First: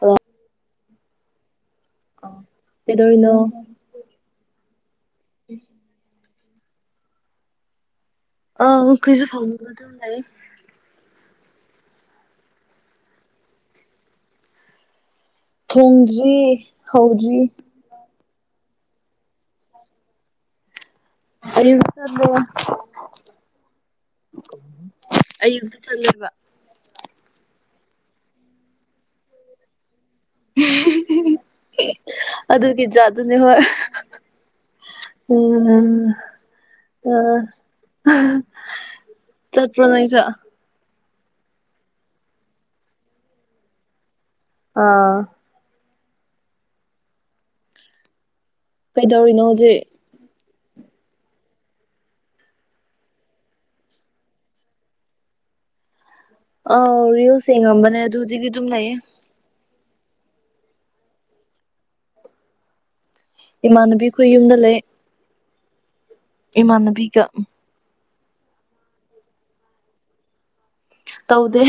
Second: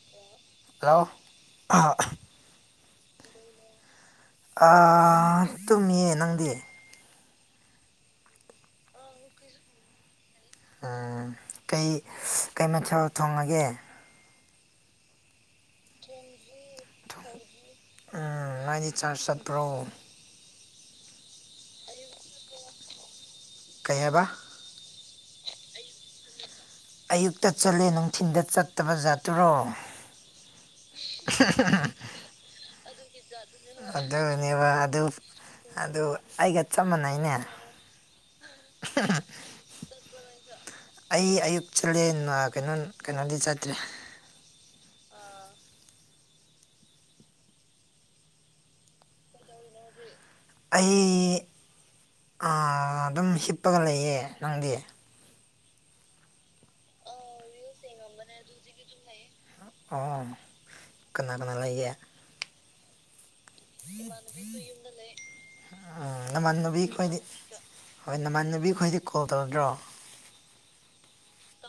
hello ꯌꯥꯑꯣ ꯀꯩꯗꯧꯔꯤꯅꯣ ꯑ ꯇꯨꯝꯃꯤꯌꯦ ꯅꯪꯗꯤ ꯑ ꯀꯩꯁꯨ ꯐꯥꯎꯒ ꯊ ꯂꯩ ꯎꯝ ꯀꯩ ꯀꯩ ꯃꯊꯦꯜ ꯊꯣꯡꯉꯒꯦ ꯊꯣꯡꯗ꯭ꯔꯤ ꯍꯗ꯭ꯔꯤ ꯎꯝ ꯉꯥꯏꯗꯤ ꯆꯥꯔꯖ ꯆꯠꯄ꯭ꯔꯣ ꯑꯔꯤꯂꯣ ꯀꯌꯥꯕꯥ ꯑꯌꯨꯛꯇ ꯆꯠꯂꯦꯕ ꯑꯌꯨꯛꯇ ꯆꯠꯂꯦ ꯅꯨꯡꯊꯤꯤꯟꯗ ꯆꯠꯇꯕ ꯖꯥꯠꯇꯨꯔꯣ [inaudible] [inaudible] ꯑꯗꯨ ꯀꯖꯥ ꯑꯗꯨꯅꯦ ꯍꯣꯏ ꯑꯗꯨꯅꯦꯕ ꯑꯗꯨ ꯎꯝ ꯑꯗꯨ ꯑꯩꯒ ꯆꯞ ꯃꯥꯟꯅꯩꯅꯦ ꯆꯠꯄꯅ ꯆ ꯑꯩ ꯑꯌꯨꯛ ꯆꯨꯔꯦ ꯀꯩꯅꯣ ꯀꯩꯅꯣꯗꯤ ꯆꯠꯇ꯭ꯔꯦ ꯑꯥ ꯀꯩꯗꯧꯔꯤꯅꯣ ꯍꯧꯖꯤꯛ ꯑꯩ ꯑꯗꯨꯝ ꯍꯤꯞꯄꯒ ꯂꯩꯌꯦ ꯅꯪꯗꯤ ꯑꯥꯎ ꯔꯤꯜꯁ ꯌꯦꯝꯕꯅꯦ ꯑ ꯍꯧꯖꯤꯛꯀꯤ ꯑꯗꯨꯝ ꯂꯩꯌꯦ ꯑꯣ ꯀꯅꯥ ꯀꯅꯥ ꯂꯩꯒꯦ ꯏꯃꯥꯟꯅꯕꯤ ꯑꯩꯈꯣꯏ ꯌꯨꯝꯗ ꯂꯩ ꯎꯝ ꯅꯃꯥꯟꯅꯕꯤ ꯈꯣꯏꯗꯤ ꯏꯃꯥꯟꯅꯕꯤꯒ ꯍꯣꯏ ꯅꯃꯥꯟꯅꯕꯤ ꯈꯣꯏꯗꯤ ꯀꯣꯜ ꯇꯧꯔꯗ꯭ꯔꯣ ꯇꯧꯗꯦ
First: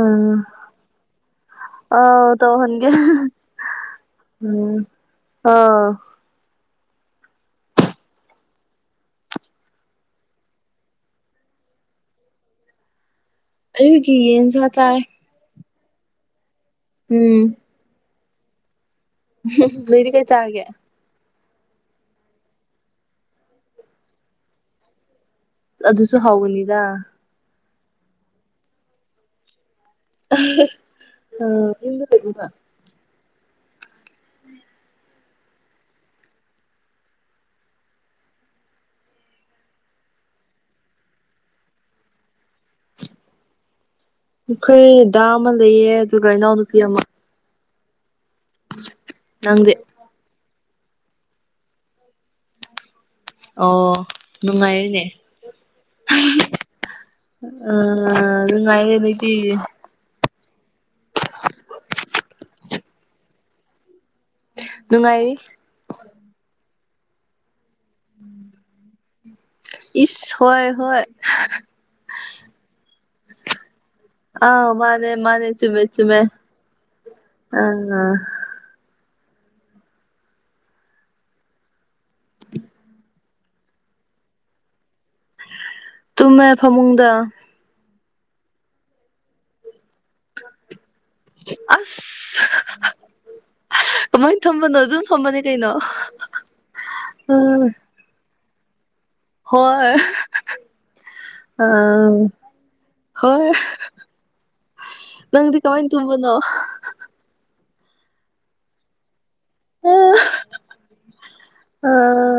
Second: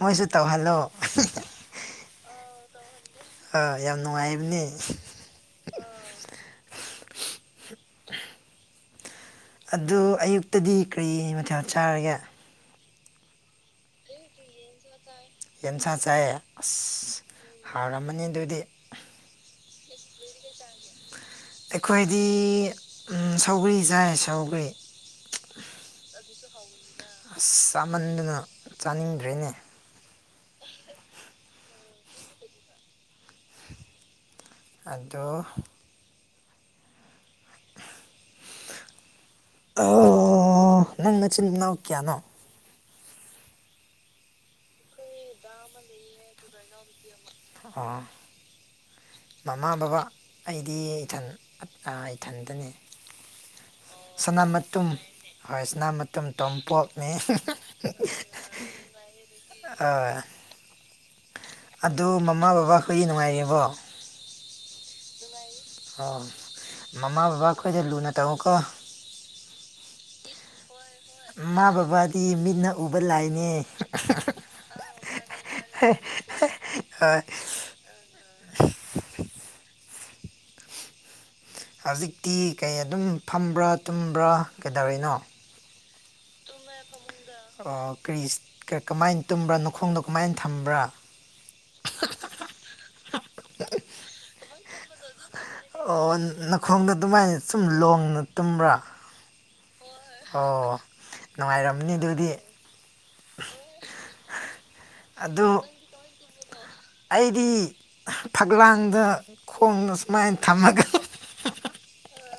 ꯃꯣꯏꯁꯨ ꯇꯧꯍꯜꯂꯣ ꯑ ꯇꯧ ꯎꯝ ꯑꯥ ꯌꯥꯝ ꯅꯨꯡꯉꯥꯏꯕꯅꯦ ꯑꯣꯥꯎ ꯑꯗꯨ ꯑꯌꯨꯛꯇꯗꯤ ꯀꯔꯤ ꯃꯊꯦꯜ ꯆꯥꯔꯒꯦ ꯑꯒꯤ ꯌꯦꯟꯁ ꯆꯥꯏ ꯌꯦꯟꯁꯥ ꯆꯥꯏꯌꯦ ꯑꯁ ꯎꯝ ꯍꯥꯥꯎꯔꯝꯃꯅꯤ ꯑꯗꯨꯗꯤ ꯃꯣꯏꯗꯤ ꯀꯩ ꯆꯥꯒꯦ ꯑꯩꯈꯣꯏꯗꯤ ꯁꯧꯒ꯭ꯔꯤ ꯆꯥꯏ ꯁꯧꯒꯔꯤ ꯑꯗꯨꯁꯨ ꯍꯥꯎꯅꯤꯗ ꯑꯁ ꯆꯥꯃꯟꯗꯨꯅ ꯆꯥꯅꯤꯡꯗ꯭ꯔꯦꯅꯦ ꯑ ꯏ ꯂꯩꯒꯕ ꯑꯗꯣ [unintelligible] ꯑꯣ ꯅꯪ ꯆꯤꯟ ꯅꯣꯀꯌꯥꯅꯣ ꯑꯩꯈꯣꯏ ꯗꯥ ꯑꯃ ꯂꯩꯌꯦ ꯑꯗꯨꯒ ꯏꯅꯥꯎꯅꯨꯄꯤ ꯑꯃ ꯑꯣ ꯅꯪꯗꯤ ꯃꯃꯥ ꯕꯥ ꯑꯩꯗꯤ ꯏꯊꯟ ꯏꯊꯟꯗꯅꯦ ꯑꯣ ꯅꯨꯡꯉꯥꯏꯔꯅꯦ ꯍꯣꯏꯁꯤꯅ ꯃꯇ ꯇꯣꯝ ꯄꯣꯛꯞꯅꯤ ꯑꯥ ꯅꯨꯡꯉꯥꯏꯔꯦ ꯅꯣꯏꯗꯤ ꯑꯥ ꯑꯗꯨ ꯃꯃꯥ ꯕꯕꯥꯈꯣꯏꯒꯤ ꯅꯨꯡꯉꯥꯏꯔꯤꯕꯣ ꯅꯨꯡꯉꯥꯏꯔꯤ ꯑꯣ ꯃꯃꯥ ꯕꯕꯥ ꯑꯩꯈꯣꯏꯗ ꯂꯨꯅ ꯇꯧꯉꯨꯀꯣ ꯏꯁ ꯍꯣꯏ ꯍꯣꯏ ꯃꯥ ꯕꯕꯥꯗꯤ ꯃꯤꯠꯅ ꯎꯕ ꯂꯥꯏꯅꯦ ꯑꯥ ꯍ ꯍ ꯑ ꯍꯧꯖꯤꯛꯇꯤ ꯀꯩ ꯑꯗꯨꯝ ꯐꯝꯕ꯭ꯔꯥ ꯇꯨꯝꯕ꯭ꯔꯥ ꯀꯩꯗꯧꯔꯤꯅꯣ ꯇꯨꯃꯦ ꯐꯃꯨꯡꯗ ꯑꯣ ꯀꯔꯤ ꯀꯃꯥꯏꯅ ꯇꯨꯝꯕ꯭ꯔꯥ ꯈꯣꯡꯗꯣ ꯀꯃꯥꯏꯅ ꯊꯝꯕ꯭ꯔꯥ ꯑꯁ ꯀꯃꯥꯏꯅ ꯊꯝꯕꯅꯣ ꯑꯗꯨꯝ ꯊꯝꯕꯅꯦ ꯀꯩꯅꯣ ꯑꯣ ꯈꯣꯡꯗ ꯑꯗꯨꯃꯥꯏꯅ ꯁꯨꯝ ꯑꯥ ꯂꯣꯡꯅ ꯇꯨꯝ꯭ꯔꯥ ꯑ ꯅꯨꯡꯉꯥꯏꯔꯝꯅꯤ ꯑꯗꯨꯗꯤ ꯍꯣꯏ ꯑꯗꯨ ꯅꯪꯗꯤ ꯀꯃꯥꯏꯟ ꯇꯨꯝꯕ ꯅ ꯑꯩꯗꯤ ꯐꯛꯂꯥꯡꯗ ꯈꯣꯡꯗ ꯑꯥ ꯁꯨꯃꯥꯏꯅ ꯊꯝꯃꯒ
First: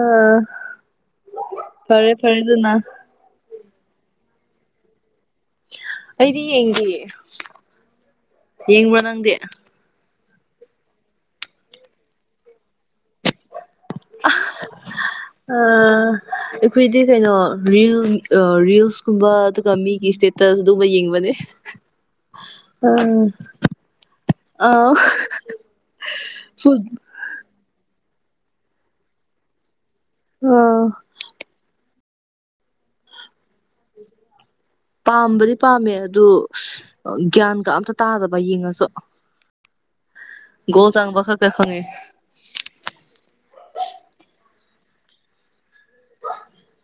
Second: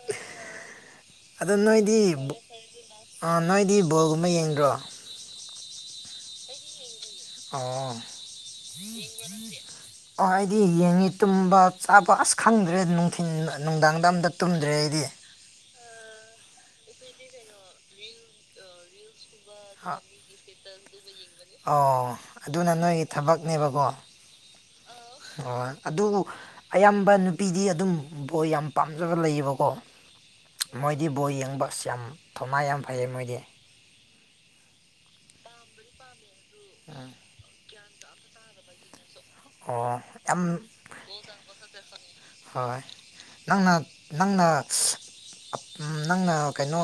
ꯎꯝ ꯑꯗꯣ ꯅꯣꯏꯗꯤ ꯅꯣꯏꯗꯤ ꯕꯣꯜꯒꯨꯝꯕ ꯌꯦꯡꯗ꯭ꯔꯣ ꯑꯩꯗꯤ ꯌꯦꯡꯒ ꯑꯣ ꯅꯪꯗꯤ ꯑꯣ ꯑꯩꯗꯤ ꯌꯦꯡꯉꯤ ꯇꯨꯝꯕ ꯆꯥꯕ ꯑꯁ ꯈꯪꯗ꯭ꯔꯦ ꯅꯨꯡꯊꯤꯤꯟ ꯅꯨꯡꯗꯥꯡꯗ ꯑꯝꯇ ꯇꯨꯝꯗ꯭ꯔꯦ ꯑꯩꯗꯤ ꯑꯥ ꯑꯩꯈꯣꯏꯗꯤ ꯀꯩꯅꯣ ꯔꯤꯜ ꯔꯤꯜꯁ ꯀꯨꯝꯕ ꯑꯗꯨꯒ ꯃꯤꯒꯤ ꯏꯁꯇꯦꯇꯁ ꯑꯗꯨꯒꯨꯝꯕ ꯌꯦꯡꯕꯅꯦ ꯑꯣ ꯑꯗꯨꯅ ꯅꯣꯏꯒꯤ ꯊꯕꯛꯅꯦꯕꯀꯣ ꯑ ꯍ ꯑꯗꯨꯕꯨ ꯐꯨꯠ ꯑꯌꯥꯝꯕ ꯅꯨꯄꯤꯗꯤ ꯑꯗꯨꯝ ꯕꯣ ꯌꯥꯝ ꯄꯥꯝꯖꯕ ꯂꯩꯌꯦꯕꯀꯣ ꯑ ꯃꯣꯏꯗꯤ ꯕꯣ ꯌꯦꯡꯕ ꯑꯁ ꯌꯥꯝ ꯊꯧꯅꯥ ꯌꯥꯝ ꯐꯩ ꯃꯣꯏꯗꯤ ꯄꯥꯝꯕꯗꯤ ꯄꯥꯝꯃꯦ ꯑꯗꯨ ꯒ꯭ꯌꯥꯟꯒ ꯑꯝꯇ ꯇꯥꯗꯕ ꯌꯦꯡꯉꯁꯨ ꯑꯣ ꯌꯥꯝ ꯣꯜ ꯆꯕꯈ ꯀ ꯍꯣꯏ ꯅꯪꯅ ꯅꯪꯅ [unintelligible] ꯅꯪꯅ ꯀꯩꯅꯣ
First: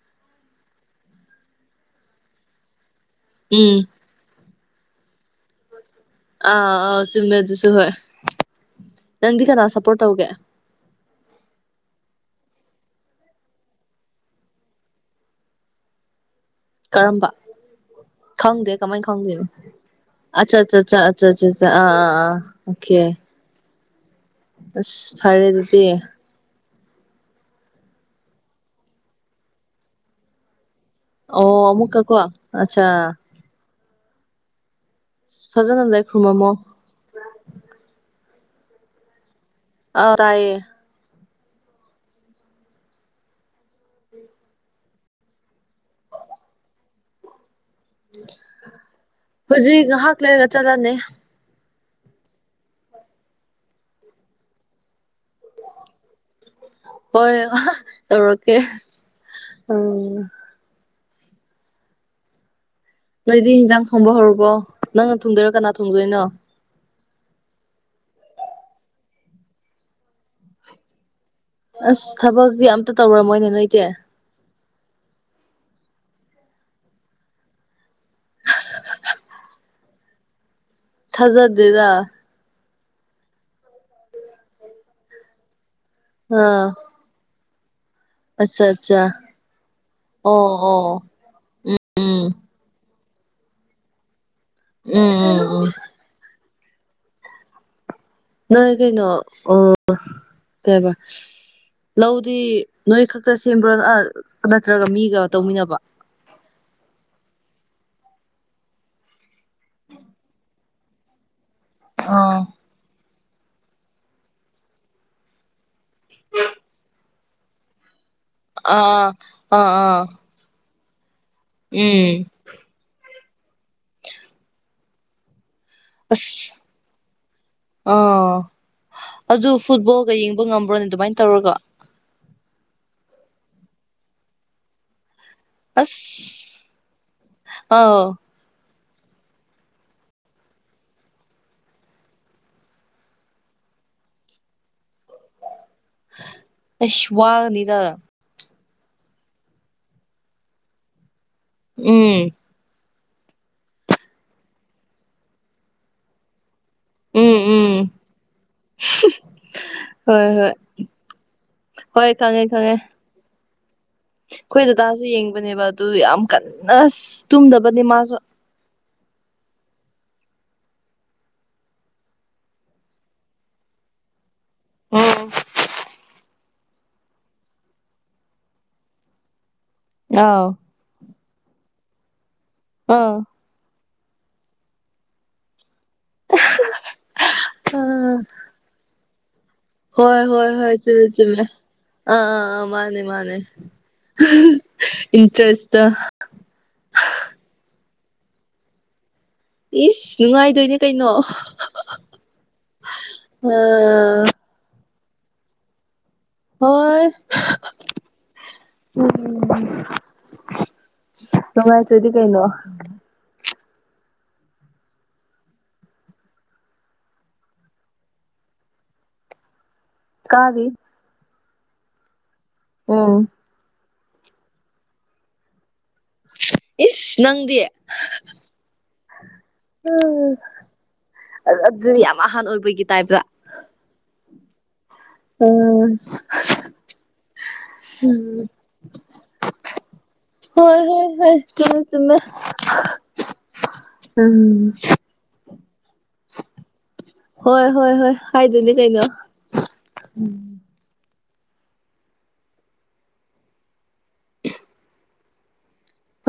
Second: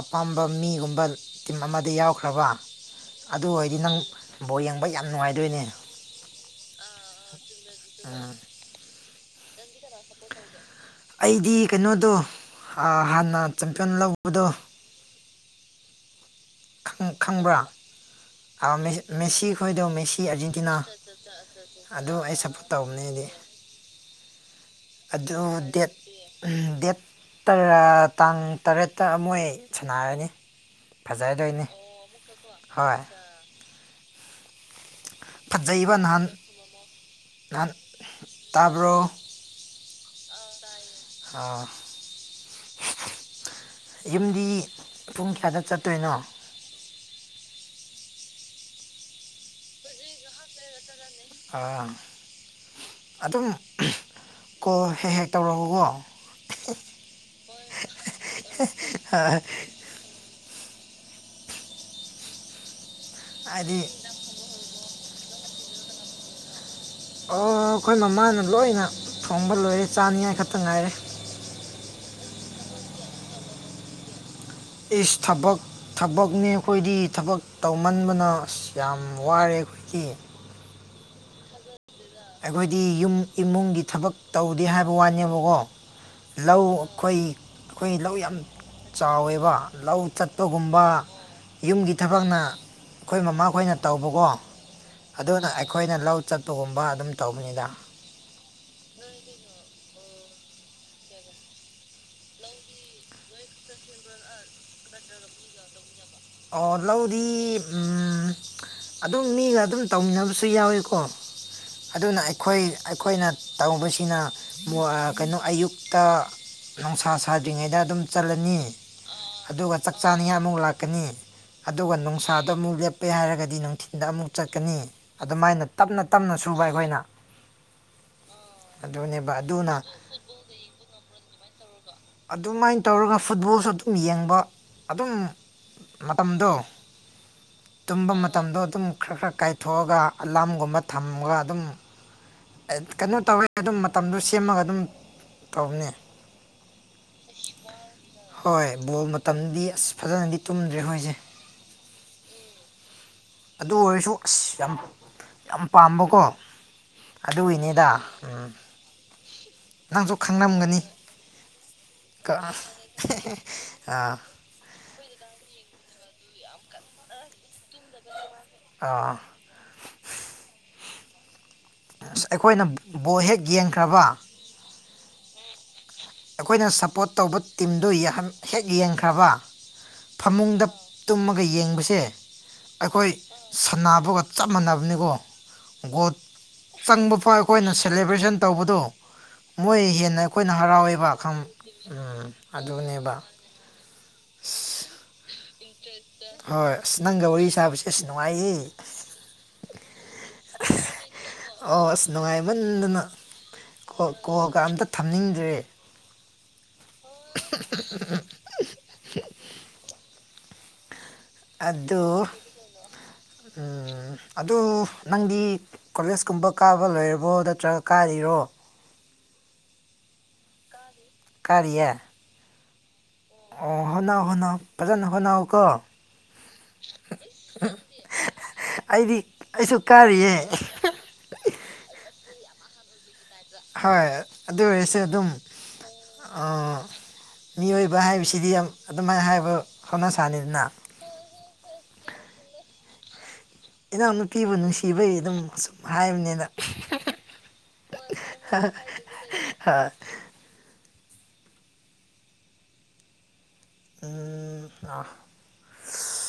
ꯑꯄꯥꯝꯕ ꯃꯤꯒꯨꯝꯕ ꯇꯤꯝ ꯑꯃꯗ ꯌꯥꯎꯈ꯭ꯔꯕ ꯑꯗꯨ ꯎꯝ ꯑꯣꯏꯔꯗꯤ ꯅꯪ ꯕꯣꯔ ꯌꯦꯡꯕ ꯌꯥꯝ ꯅꯨꯡꯉꯥꯏꯗꯣꯏꯅꯦ ꯑꯥ ꯑꯥꯎ ꯆꯃꯦ ꯑꯗꯨ ꯑ ꯅꯪꯗꯤ ꯀꯅꯥ ꯁꯞꯄꯣꯔꯠ ꯇꯧꯒꯦ ꯑꯩꯗꯤ ꯀꯩꯅꯣꯗꯣ ꯍꯥꯟꯅ ꯆꯝꯄꯤꯌꯟ ꯂꯧꯕꯗꯣ [inaudible] ꯈꯪꯕ꯭ꯔꯥ ꯑꯥ, ꯈꯥꯎꯗꯦ ꯃꯦꯁꯤ ꯃꯦꯁꯤ ꯀꯃꯥꯏ ꯈꯣꯏꯗꯣ ꯃꯦꯁꯤ ꯈꯥꯎꯗꯦ ꯑꯥꯔꯖꯦꯟꯇꯤꯅꯥ ꯑꯆꯥ ꯑ ꯑ ꯑꯣ ꯑ ꯑꯁ ꯐꯔꯦ ꯑꯗꯨꯗꯤ ꯎꯝ, ꯗꯦꯠ ꯇꯥꯡ ꯇꯔꯦꯠꯇ ꯃꯣꯏ ꯁꯥꯟꯅꯔꯅꯤ ꯑꯣ ꯐꯖꯗꯣꯏꯅꯤ ꯑꯃꯃꯨꯛꯀ ꯀ ꯑꯆꯥ ꯍꯣꯏ ꯐꯖꯅ ꯐꯖꯩꯕ ꯂꯥꯏ ꯅꯍꯥꯟ ꯈꯨꯔꯨꯝꯃꯝꯃꯣ ꯅꯍꯥꯟ ꯇꯥꯕ꯭ꯔꯣ ꯑ ꯇꯑꯌꯦ ꯑꯥ ꯌꯨꯝꯗꯤ ꯄꯨꯡ ꯀꯌꯥꯗ ꯆꯠꯇꯣꯏꯅꯣ ꯍꯧꯖꯤꯛ ꯉꯥꯏꯍꯥꯛ ꯂꯩꯔꯒ ꯆꯠꯂꯅꯤ ꯑꯥ ꯑꯗꯨꯝ ꯀꯣ ꯍꯦꯛ ꯍꯦꯛ ꯇꯧꯔꯛꯎꯀꯣ ꯍꯣꯏ ꯇꯧꯔꯀꯦ ꯎꯝ ꯅꯣꯏꯗꯤ ꯍꯥꯏꯗꯤ ꯌꯦꯟꯖꯥꯡ ꯊꯣꯡꯕ ꯍꯧꯔꯕꯣ ꯅꯪꯅ ꯊꯣꯡꯗꯣꯏꯔꯣ ꯀꯅꯥ ꯊꯣꯡꯗꯣꯏꯅꯣ ꯑꯣ ꯑꯩꯈꯣꯏ ꯃꯃꯥꯅ ꯂꯣꯏꯅ ꯊꯣꯡꯕ ꯂꯣꯏꯔꯦ ꯆꯥꯅꯤꯉꯥꯏ ꯈꯛꯇ ꯉꯥꯏꯔꯦ ꯑꯁ ꯊꯕꯛꯛꯇꯤ ꯑꯝꯇ ꯇꯧꯔꯃꯣꯏꯅꯦ ꯅꯣꯏ ꯏꯗꯤ ꯏꯁ ꯊꯕꯛ ꯊꯕꯛꯅꯦ ꯑꯩꯈꯣꯏꯗꯤ ꯊꯕꯛ ꯇꯧꯃꯟꯕꯅ ꯑꯁ ꯌꯥꯝ ꯋꯥꯔꯦ ꯑꯩꯈꯣꯏ ꯊꯖꯗꯦꯗ ꯑꯩꯈꯣꯏꯗꯤ ꯌꯨꯝ ꯏꯃꯨꯡꯒꯤ ꯊꯕꯛ ꯇꯧꯗꯦ ꯍꯥꯏꯕ ꯋꯥꯅꯦꯕꯀꯣ ꯂꯧ ꯑꯥ ꯑꯩꯈꯣꯏ ꯑꯩꯈꯣꯏ ꯂꯧ ꯌꯥꯝ ꯑꯠꯆꯥ ꯑꯠꯆꯥ ꯆꯥꯎꯋꯦꯕ ꯂꯧ ꯑꯣ ꯊꯠꯄꯒꯨꯝꯕ ꯑꯣ ꯌꯨꯝꯒꯤ ꯎꯝ ꯊꯕꯛꯅ ꯑꯩꯈꯣꯏ ꯃꯃꯥꯈꯣꯏꯅ ꯇꯧꯕꯀꯣ ꯎꯝ ꯎꯝ ꯑꯗꯨꯅ ꯎꯝ ꯑꯩꯈꯣꯏꯅ ꯂꯧ ꯆꯠꯄꯒꯨꯝꯕ ꯑꯗꯨꯝ ꯇꯧꯕꯅꯤꯅ ꯅ ꯀꯩꯅ ꯑ ꯀꯕ ꯂꯧꯗꯤ ꯅꯣꯏ ꯈꯛꯇ ꯁꯦꯝꯕ꯭ꯔꯣ ꯅꯠꯇ꯭ꯔꯒ ꯃꯤꯒ ꯇꯧꯃꯤꯟꯅꯕ ꯂꯧꯗꯤ ꯑꯗꯨꯝ ꯃꯤꯒ ꯑꯗꯨꯝ ꯇꯧꯃꯤꯟꯅꯕꯁꯨ ꯌꯥꯎꯋꯤꯀꯣ ꯑꯗꯨꯅ ꯑꯥ ꯑꯩꯈꯣꯏ ꯑꯩꯈꯣꯏꯅ ꯇꯧꯕꯁꯤꯅ ꯀꯩꯅꯣ ꯑꯌꯨꯛ ꯇ ꯅꯨꯡꯁꯥ ꯁꯥꯗ꯭ꯔꯤꯉꯩꯗ ꯑꯗꯨꯝ ꯆꯜꯂꯅꯤ ꯑꯥ ꯑꯗꯨꯒ ꯑꯥ ꯆꯥꯛ ꯑꯥ ꯆꯥꯅꯤꯡꯉꯥꯏ ꯑꯃꯨꯛ ꯂꯥꯛ ꯆꯠꯀꯅꯤ ꯑꯗꯨꯒ ꯎꯝ ꯅꯨꯡꯁꯥꯗ ꯑꯃꯨꯛ ꯂꯦꯞꯄꯦ ꯍꯥꯏꯔꯒꯗꯤ ꯅꯨꯡꯊꯤꯟꯗ ꯑꯃꯨꯛ ꯆꯠꯀꯅꯤ ꯑꯗꯨꯃꯥꯏꯅ ꯇꯞꯅ ꯇꯞꯅ ꯑꯁ ꯁꯨꯕ ꯑꯩꯈꯣꯏꯅ ꯑꯥ ꯑꯗꯨꯅꯦꯕ ꯑꯗꯨ ꯑꯗꯨꯅ ꯐꯨꯠꯕꯣꯜꯒ ꯌꯦꯡꯕ ꯉꯝꯕ꯭ꯔꯣꯅꯦ ꯑꯗꯨꯃꯥꯏꯅ ꯇꯧꯔꯒ ꯑꯗꯨꯃꯥꯏꯅ ꯇꯧꯔꯒ ꯐꯨꯠꯕꯣꯜꯁꯨ ꯑꯗꯨꯝ ꯌꯦꯡꯕ ꯑꯗꯨꯝ ꯃꯇꯝꯗꯣ ꯑꯁ ꯇꯨꯝꯕ ꯑꯥꯎ ꯃꯇꯝꯗꯣ ꯑꯗꯨꯝ ꯈꯔ ꯈꯔ ꯀꯥꯏꯊꯣꯛꯑꯒ ꯑꯂꯥꯝꯒꯨꯝꯕ ꯊꯝꯃꯒ ꯑꯗꯨꯝ ꯀꯩꯅꯣ ꯇꯧꯋꯦ ꯑꯗꯨꯝ ꯃꯇꯝꯗꯣ ꯁꯦꯝꯃꯒ ꯑꯗꯨꯝ ꯇꯧꯕꯅꯦ ꯑ ꯁ ꯋꯥꯒꯅꯤ ꯇꯥ ꯍꯣꯏ ꯕꯣꯜ ꯃꯇꯝꯗꯤ ꯑꯁ ꯐꯖꯅꯗꯤ ꯇꯨꯝꯗ꯭ꯔꯦ ꯍꯣꯏꯁꯦ ꯎꯝ ꯑꯗꯨ ꯑꯣꯏꯔꯁꯨ ꯑꯁ ꯌꯥꯝ ꯌꯥꯝ ꯄꯥꯝꯕꯀꯣ ꯎꯝ ꯎꯝ ꯑꯗꯨꯒꯤꯅꯤꯗ ꯎꯝ ꯅꯪꯁꯨ ꯍꯣꯏ ꯍꯣꯏ ꯈꯪꯂꯝꯝꯒꯅꯤ ꯍꯣꯏ ꯈꯪꯉꯦ ꯈꯪꯉꯦ ꯑꯩꯈꯣꯏ ꯗꯗꯥꯁꯨ ꯌꯦꯡꯕꯅꯦꯕ ꯑꯗꯨ ꯌꯥꯝ ꯀꯟꯅ ꯇꯨꯝꯗꯕꯅꯦ ꯃꯥꯁꯨ ꯑꯥ ꯁ ꯑꯩꯈꯣꯏꯅ ꯕꯣ ꯍꯦꯛ ꯌꯦꯡꯈ꯭ꯔꯕ ꯎꯝ ꯑꯩꯈꯣꯏꯅ ꯁꯞꯄꯣꯔꯠ ꯇꯧꯕ ꯇꯤꯝꯗꯨ ꯍꯦꯛ ꯌꯦꯡꯈ꯭ꯔꯕ ꯑꯥꯎ ꯐꯃꯨꯡꯗ ꯇꯨꯝꯃꯒ ꯌꯦꯡꯕꯁꯦ ꯑꯩꯈꯣꯏ ꯑꯥ ꯁ ꯑꯗꯨꯒ ꯆꯞ ꯃꯥꯟꯅꯕꯅꯤꯀꯣ ꯒꯣꯗ ꯆꯪꯕ ꯐꯥꯎ ꯑꯩꯈꯣꯏꯅ ꯑꯥ ꯁꯦꯂꯦꯕ꯭ꯔꯦꯁꯟ ꯇꯧꯕꯗꯣ ꯃꯣꯏ ꯍꯣꯏ ꯍꯦꯟꯅ ꯍꯣꯏ ꯑꯩꯈꯣꯏꯅ ꯍꯣꯏ ꯍꯔꯥꯎꯋꯦꯕ ꯈꯪ ꯆ ꯎꯝ ꯑ ꯃꯥꯅꯦ ꯑꯗꯨꯅꯦꯕ ꯃꯥꯅꯦ ꯏ ꯍꯣꯏ ꯑꯁ ꯅꯪꯒ ꯋꯥꯔꯤ ꯁꯥꯕꯁꯦ ꯑꯁ ꯅꯨꯡꯉꯥꯏꯌꯦ ꯏꯁ ꯅꯨꯡꯉꯥꯏꯗꯣꯏꯅꯦ ꯀꯩꯅꯣ ꯑꯣ ꯑꯁ ꯅꯨꯡꯉꯥꯏꯃꯟꯗꯅ ꯑꯥ ꯀꯣꯒ ꯑꯝꯇ ꯊꯝꯅꯤꯡꯗ꯭ꯔꯦ ꯍꯣꯏ ꯎ ꯅꯨꯡꯉꯥꯏꯇ꯭ꯔꯗꯤ ꯀꯩꯅꯣ ꯎ ꯑꯗꯨ ꯅꯪꯗꯤ ꯀꯣꯂꯦꯖꯀꯨꯝꯕ ꯀꯥꯕ ꯂꯣꯏꯔꯕꯣ ꯅꯠꯇ꯭ꯔꯒ ꯀꯥꯔꯤꯔꯣ ꯀꯥꯕꯤ ꯀꯔꯤꯌꯥ ꯑꯣ ꯑꯣ ꯍꯅꯥ ꯍꯅ ꯐꯖꯅ ꯍꯅꯥꯎ ꯀꯣ ꯏꯁ ꯅꯪꯗꯤ ꯑꯩꯗꯤ ꯑꯩꯁꯨ ꯎ ꯀꯥꯔꯤꯌꯦ ꯑꯗꯨꯗꯤ ꯌꯥꯝ ꯑꯍꯥꯟ ꯑꯣꯏꯕꯒꯤ ꯇꯥꯏꯞꯇ ꯍꯣꯏ ꯑꯗꯨ ꯑꯣꯏꯁꯦ ꯎꯝ ꯑꯥ ꯃꯤꯑꯣꯏꯕ ꯍꯥꯏꯕꯁꯤꯗꯤ ꯑꯗꯨꯃꯥꯏꯅ ꯍꯥꯏꯕ ꯍꯣꯠꯅꯁꯥꯅꯤꯗꯅ ꯆꯣ ꯆꯃꯦ ꯏꯅꯥꯎ ꯅꯨꯄꯤꯕꯨ ꯅꯨꯡꯁꯤꯕꯩ ꯑꯗꯨꯝ ꯁꯁꯨꯝ ꯍꯥꯏꯕꯅꯤꯅ ꯍꯣꯏ ꯍꯣꯏ ꯍꯣꯏ ꯍꯥꯏꯗꯅꯦ ꯀꯩꯅꯣ ꯍꯣꯏ ꯎꯝ ꯑ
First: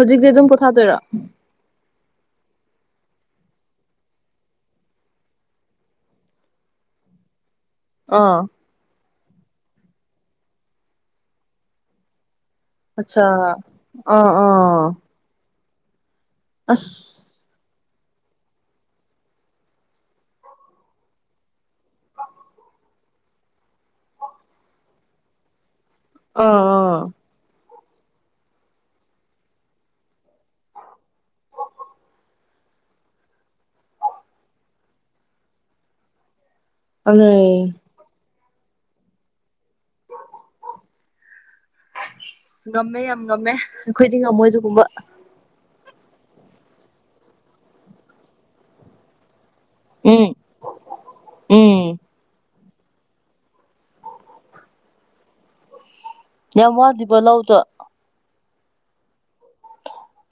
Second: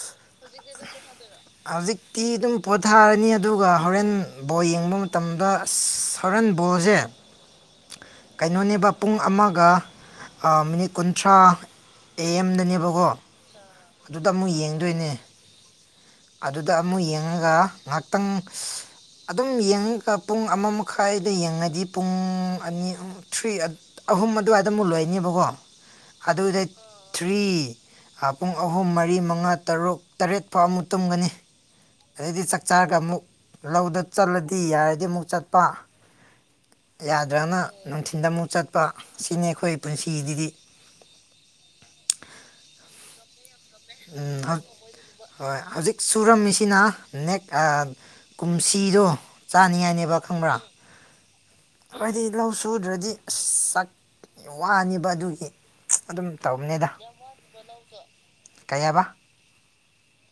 ꯍꯧꯖꯤꯛꯇꯤ ꯑꯗꯨꯝ ꯄꯣꯊꯥꯗꯣꯏꯔꯣ ꯇꯤ ꯑꯗꯨꯝ ꯄꯣꯊꯥꯔꯅꯤ ꯑꯗꯨꯒ ꯍꯣꯔꯦꯟ ꯕꯣꯜ ꯌꯦꯡꯕ ꯃꯇꯝꯗ ꯑ ꯍꯣꯔꯦꯟ ꯕꯣꯜꯁꯦ [unintelligible] [unintelligible] ꯑꯥ ꯀꯩꯅꯣꯅꯦꯕ ꯄꯨꯡ ꯑꯃꯒ ꯃꯤꯅꯤꯠ ꯀꯨꯟꯊ꯭ꯔꯥ ꯄ ꯑꯦꯝꯗꯅꯦꯕꯀꯣ ꯑꯠꯆꯥ ꯑꯗꯨꯗ ꯑꯥ ꯑꯃꯨꯛ ꯑꯥ ꯌꯦꯡꯗꯣꯏꯅꯦ ꯑꯗꯨꯗ ꯑꯃꯨꯛ ꯑꯁ ꯌꯦꯡꯉꯒ ꯉꯥꯏꯍꯥꯛꯇꯪ ꯑꯗꯨꯝ ꯌꯦꯡꯉꯒ ꯄꯨꯡ ꯑꯃ ꯃꯈꯥꯏꯗ ꯌꯦꯡꯉꯗꯤ ꯄꯨꯡ ꯑꯅꯤ ꯊ꯭ꯔꯤ ꯑꯍꯨꯝ ꯑꯗꯨꯋꯥꯏꯗ ꯑꯃꯨꯛ ꯂꯣꯏꯅꯦꯕꯀꯣ ꯑꯥ ꯑꯗꯨꯗꯩ ꯑꯥ ꯊ꯭ꯔꯤ ꯄꯨꯡ ꯑꯍꯨꯝ ꯃꯔꯤ ꯃꯉꯥ ꯇꯔꯨꯛ ꯇꯔꯦꯠ ꯐꯥꯎ ꯑꯃꯨꯛ ꯇꯨꯝꯒꯅꯤ ꯑꯗꯩꯗꯤ ꯆꯥꯛ ꯆꯥꯔꯒ ꯑꯃꯨꯛ ꯂꯧꯗ ꯆꯠꯂꯗꯤ ꯌꯥꯔꯗꯤ ꯑꯃꯨꯛ ꯆꯠꯄ ꯑꯗꯨꯅꯦ ꯌꯥꯗ꯭ꯔꯥꯅ ꯅꯨꯡꯊꯤꯟꯜꯗ ꯑꯃꯨꯛ ꯆꯠꯄ ꯁꯤꯅꯤ ꯑꯩꯈꯣꯏ ꯄꯨꯟꯁꯤꯒꯤꯗꯤ ꯑꯁ ꯉꯝꯃꯦ ꯌꯥꯝ ꯉꯝꯃꯦ ꯑꯩꯈꯣꯏꯗꯤ ꯉꯝꯃꯣꯏ ꯑꯗꯨꯒꯨꯝꯕ ꯍꯣꯏ ꯍꯧꯖꯤꯛ ꯁꯨꯔꯝꯃꯤꯁꯤꯅ ꯅꯦꯛ ꯀꯨꯝꯁꯤꯗꯣ ꯆꯥꯅꯤꯉꯥꯏꯅꯦꯕ ꯎꯝ ꯈꯪꯕ꯭ꯔꯥ ꯎꯝ ꯍꯥꯏꯗꯤ ꯂꯧ ꯁꯨꯗ꯭ꯔꯗꯤ ꯑꯁ ꯆꯥꯛ ꯋꯥꯅꯤꯕ ꯑꯗꯨꯒꯤ ꯑꯗꯨꯝ ꯌꯥꯝ ꯋꯥꯂꯤꯕ꯭ꯔꯣ ꯂꯥꯎꯗ ꯀꯌꯥꯕ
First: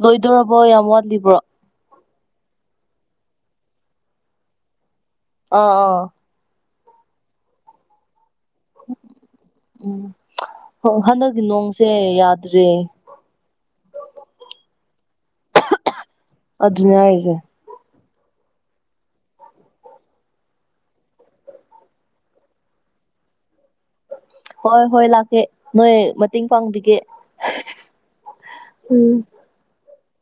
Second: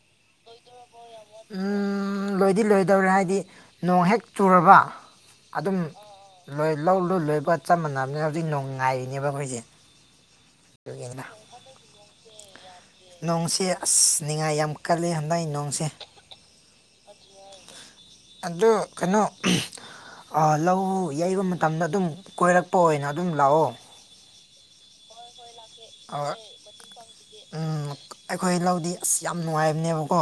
ꯂꯣꯏꯗꯣꯔꯕꯣ ꯌꯥꯝ ꯋꯥꯠꯂꯤꯕ꯭ꯔꯣ ꯂꯣꯏꯗꯤ ꯂꯣꯏꯗꯧꯔꯦ ꯍꯥꯏꯗꯤ ꯅꯣꯡ ꯍꯦꯛ ꯆꯨꯔꯕ ꯑꯥ ꯑꯥ ꯂꯣꯏ ꯂꯧ ꯂꯣꯏ ꯂꯣꯏꯕ ꯆꯞ ꯃꯥꯟꯅꯕꯅꯦ ꯎꯝ ꯑꯗꯨꯒꯤꯅꯤꯗ ꯍꯟꯗꯛꯀꯤ ꯅꯣꯡꯁꯦ ꯌꯥꯗ꯭ꯔꯦ ꯅꯣꯡꯁꯤ ꯑꯁ ꯅꯤꯡꯉꯥꯏ ꯌꯥꯝ ꯀꯜꯂꯤ ꯑꯗꯨꯅꯦ ꯍꯥꯏꯁꯦ ꯑꯗꯣ ꯀꯩꯅꯣ ꯂꯧ ꯌꯩꯕ ꯃꯇꯝꯗ ꯑꯗꯨꯝ ꯀꯣꯏꯔꯛꯄ ꯑꯣꯏꯅ ꯑꯗꯨꯝ ꯂꯥꯛꯑꯣ ꯍꯣꯏ ꯍꯣꯏ ꯂꯥꯛꯀꯦ ꯅꯣꯏ ꯑ ꯃꯇꯦꯡ ꯄꯥꯡꯕꯤꯒꯦ ꯎꯝ ꯑꯩꯈꯣꯏ ꯂꯧꯗꯤ ꯑꯁ ꯎꯝ ꯌꯥꯝ ꯅꯨꯡꯉꯥꯏꯕꯅꯦꯕꯀꯣ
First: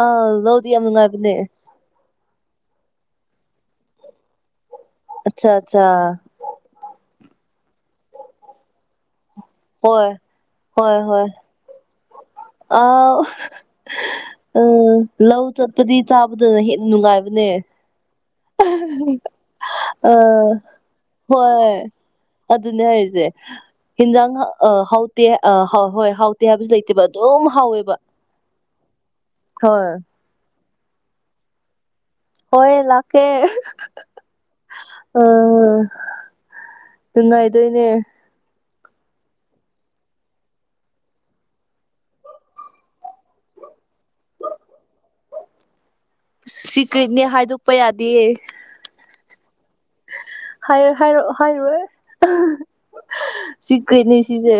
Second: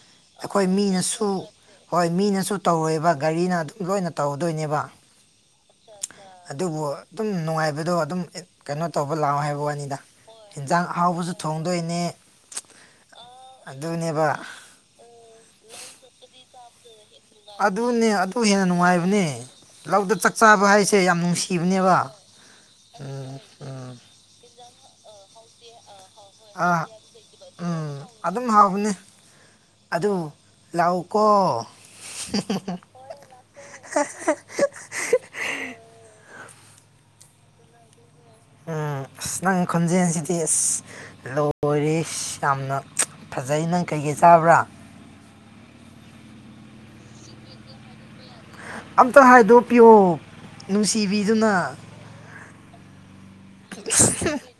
ꯑꯥ ꯑꯩꯈꯣꯏ ꯂꯧꯗꯤ ꯌꯥꯝ ꯃꯤꯅꯁꯨ ꯅꯨꯡꯉꯥꯏꯕꯅꯦ ꯍꯣꯏ ꯃꯤꯅꯁꯨ ꯇꯧꯔꯣꯏꯕ ꯒꯥꯔꯤꯅ ꯑꯗꯨ ꯂꯣꯏꯅ ꯇꯧꯗꯣꯏꯅꯦꯕ ꯑꯆꯥ ꯑꯆꯥ ꯑꯗꯨꯕꯨ ꯑꯗꯨꯝ ꯅꯨꯡꯉꯥꯏꯕꯗꯣ ꯑꯗꯨꯝ ꯀꯩꯅꯣ ꯇꯧꯕ ꯂꯥꯛꯑꯣ ꯍꯥꯏꯕ ꯌꯦꯟꯖꯥꯡ ꯑꯍꯥꯎꯕꯁꯨ ꯊꯣꯡꯗꯣꯏꯅꯤ ꯑ ꯑꯗꯨꯅꯦꯕ ꯑ ꯂꯧ ꯆꯠꯄꯗꯤ ꯆꯥꯕꯗ ꯑ ꯑꯗꯨꯅꯦ ꯑꯗꯨ ꯍꯦꯟꯅ ꯅꯨꯡꯉꯥꯏꯕꯅꯦ ꯂꯧꯗ ꯆꯥꯛ ꯆꯥꯕ ꯍꯥꯏꯁꯦ ꯌꯥꯝ ꯍꯣꯏ ꯅꯨꯡꯁꯤꯕꯅꯦꯕ ꯑꯗꯨꯅꯦ ꯍꯥꯏꯔꯤꯁꯦ ꯎꯝ ꯎꯝ ꯌꯦꯟꯖꯥꯡ ꯑ ꯍꯥꯎꯇꯦ ꯑ ꯍ ꯍꯣꯏ ꯍꯥꯎꯇꯦ ꯍꯥꯏꯕꯁꯨ ꯂꯩꯇꯦꯕ ꯑꯗꯨꯝ ꯍꯥꯎꯋꯦꯕ ꯕꯅ ꯍꯣꯏ ꯂꯥꯎꯀꯣ ꯍꯌꯦ ꯂꯥꯛꯀꯦ ꯑꯝ ꯏꯉꯥꯏꯗꯅꯦ ꯎꯝ ꯑꯁ ꯅꯪ ꯈꯣꯟꯖꯦꯜꯁꯤꯗꯤ ꯑꯁ ꯂꯣꯏꯔ ꯌꯥꯝꯅ ꯐꯖꯩ ꯅꯪ ꯀꯩꯀꯩ ꯆꯥꯕ꯭ꯔꯥ ꯁꯤꯀꯔꯤꯗꯅꯦ ꯍꯥꯏꯗꯣꯛꯄ ꯌꯥꯗꯌꯦꯦ ꯑꯝꯇ ꯍꯥꯏꯗꯣꯛꯄꯤꯌꯣ ꯍꯥꯏ ꯍꯥꯏꯔꯑꯣ ꯅꯨꯡꯁꯤꯕꯤꯗꯨꯅ ꯍꯥꯏꯔꯑꯣꯦ ꯁꯤ ꯀꯩꯅꯤ ꯁꯤꯁꯦ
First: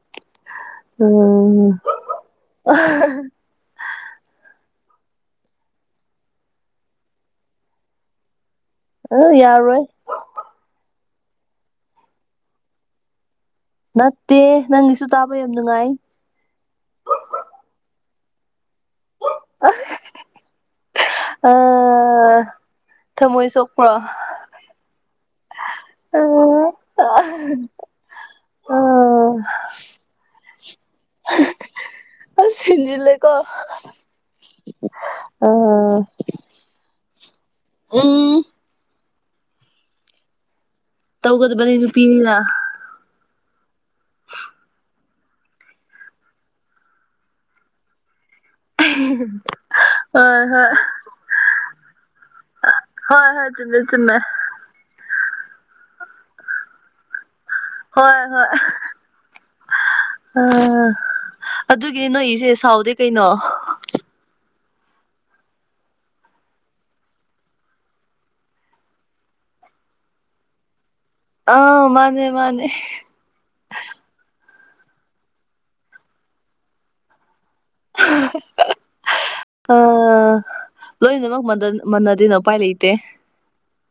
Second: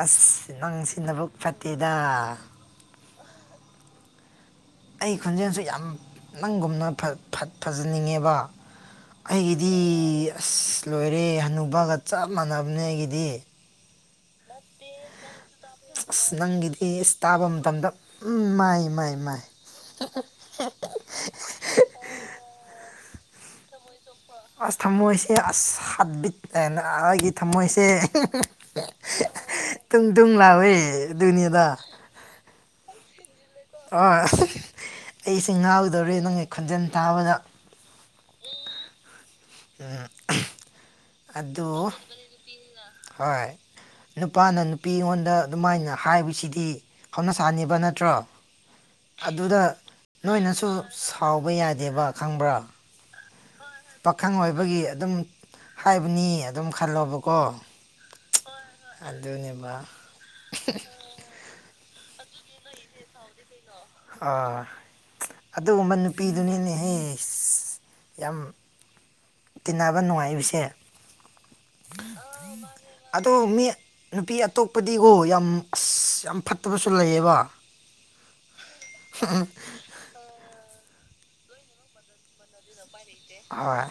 ꯑꯁ ꯅꯪ ꯁꯤꯅꯕꯨ ꯎꯝ ꯐꯠꯇꯦꯗ ꯑꯩ ꯈꯣꯟꯖꯦꯜꯁꯨ ꯌꯥꯝ ꯅꯪꯒꯨꯝꯅ ꯐꯖꯅꯤꯡꯉꯦꯕ ꯑ ꯑꯩꯒꯤꯗꯤ ꯌꯥꯔꯣꯏ ꯑꯁ ꯂꯣꯏꯔꯦ ꯍꯅꯨꯕꯒ ꯆꯞ ꯃꯥꯟꯅꯕꯅꯦ ꯑꯩꯒꯤꯗꯤ ꯅꯠꯇꯦ ꯅꯪꯒꯤꯁꯨ ꯇꯥꯕ ꯌꯥꯝ ꯅꯨꯡꯉꯥꯏ ꯑꯁ ꯅꯪꯒꯤꯗꯤ ꯇꯥꯕ ꯃꯇꯝꯗ ꯎꯝ ꯃꯥꯏ ꯃꯥꯏ ꯃꯥꯏ ꯑ ꯊꯃꯣꯏ ꯁꯣꯛꯄ꯭ꯔꯣ ꯑꯁ ꯊꯝꯃꯣꯏꯁꯦ ꯑꯁ ꯍꯥꯠꯕꯤꯠ ꯍꯥꯏꯅ ꯑꯩꯒꯤ ꯊꯝꯃꯣꯏꯁꯦ ꯇꯨꯡ ꯇꯨꯡ ꯂꯥꯎꯋꯦ ꯗꯨꯅꯤꯗ ꯑꯁ ꯍꯦꯟꯖꯤꯜꯂꯦꯀꯣ ꯑ ꯑꯩꯁꯦ ꯉꯥꯎꯒꯗꯧꯔꯦ ꯅꯪꯒꯤ ꯈꯣꯟꯖꯦꯜ ꯇꯥꯕꯗ ꯇ ꯑ ꯇꯧꯒꯗꯕꯅꯤ ꯅꯨꯄꯤꯅ ꯍꯣꯏ ꯅꯨꯄꯥꯅ ꯅꯨꯄꯤ ꯑꯩꯉꯣꯟꯗ ꯑꯗꯨꯃꯥꯏꯅ ꯍꯥꯏꯕꯁꯤꯗꯤ ꯍꯧꯅꯁꯥꯅꯦꯕ ꯅꯠꯇ꯭ꯔꯣ ꯑꯗꯨꯗ ꯍꯣꯏ ꯅꯣꯏꯅꯁꯨ ꯍꯣꯏ ꯁꯥꯎꯕ ꯌꯥꯗꯦꯕ ꯈꯪꯕ꯭ꯔꯥ ꯍꯣꯏ ꯍꯣꯏ ꯆꯨꯝꯃꯦ ꯆꯨꯝꯃꯦ ꯄꯥꯈꯪ ꯑꯣꯏꯕꯒꯤ ꯑꯗꯨꯝ ꯍꯥꯏꯕꯅꯤ ꯑꯗꯨꯝ ꯈꯜꯂꯣꯕꯀꯣ ꯍꯣꯏ ꯍꯣꯏ ꯑꯗꯨꯅꯦꯕ ꯎꯝ ꯑꯗꯨꯒꯤ ꯅꯣꯏ ꯏꯁꯦ ꯁꯥꯎꯗꯦ ꯀꯩꯅꯣ ꯑꯥ ꯑꯗꯨꯒꯨꯝꯕ ꯅꯨꯄꯤꯗꯨꯅꯤꯅꯦꯍ ꯌꯥꯝ ꯇꯤꯟꯅꯕ ꯅꯨꯡꯉꯥꯏꯕꯁꯦ ꯑꯥ ꯃꯥꯅꯦ ꯃꯥꯅꯦ ꯑꯇꯣꯞꯄꯗꯤꯒꯣ ꯌꯥꯝ ꯑꯁ ꯌꯥꯝ ꯐꯠꯇꯕꯁꯨ ꯂꯩꯌꯦꯕ ꯑꯝ ꯂꯣꯏꯅꯃꯛ ꯃꯟꯅꯗꯦꯅ ꯎꯄꯥꯏ ꯂꯩꯇꯦ ꯑ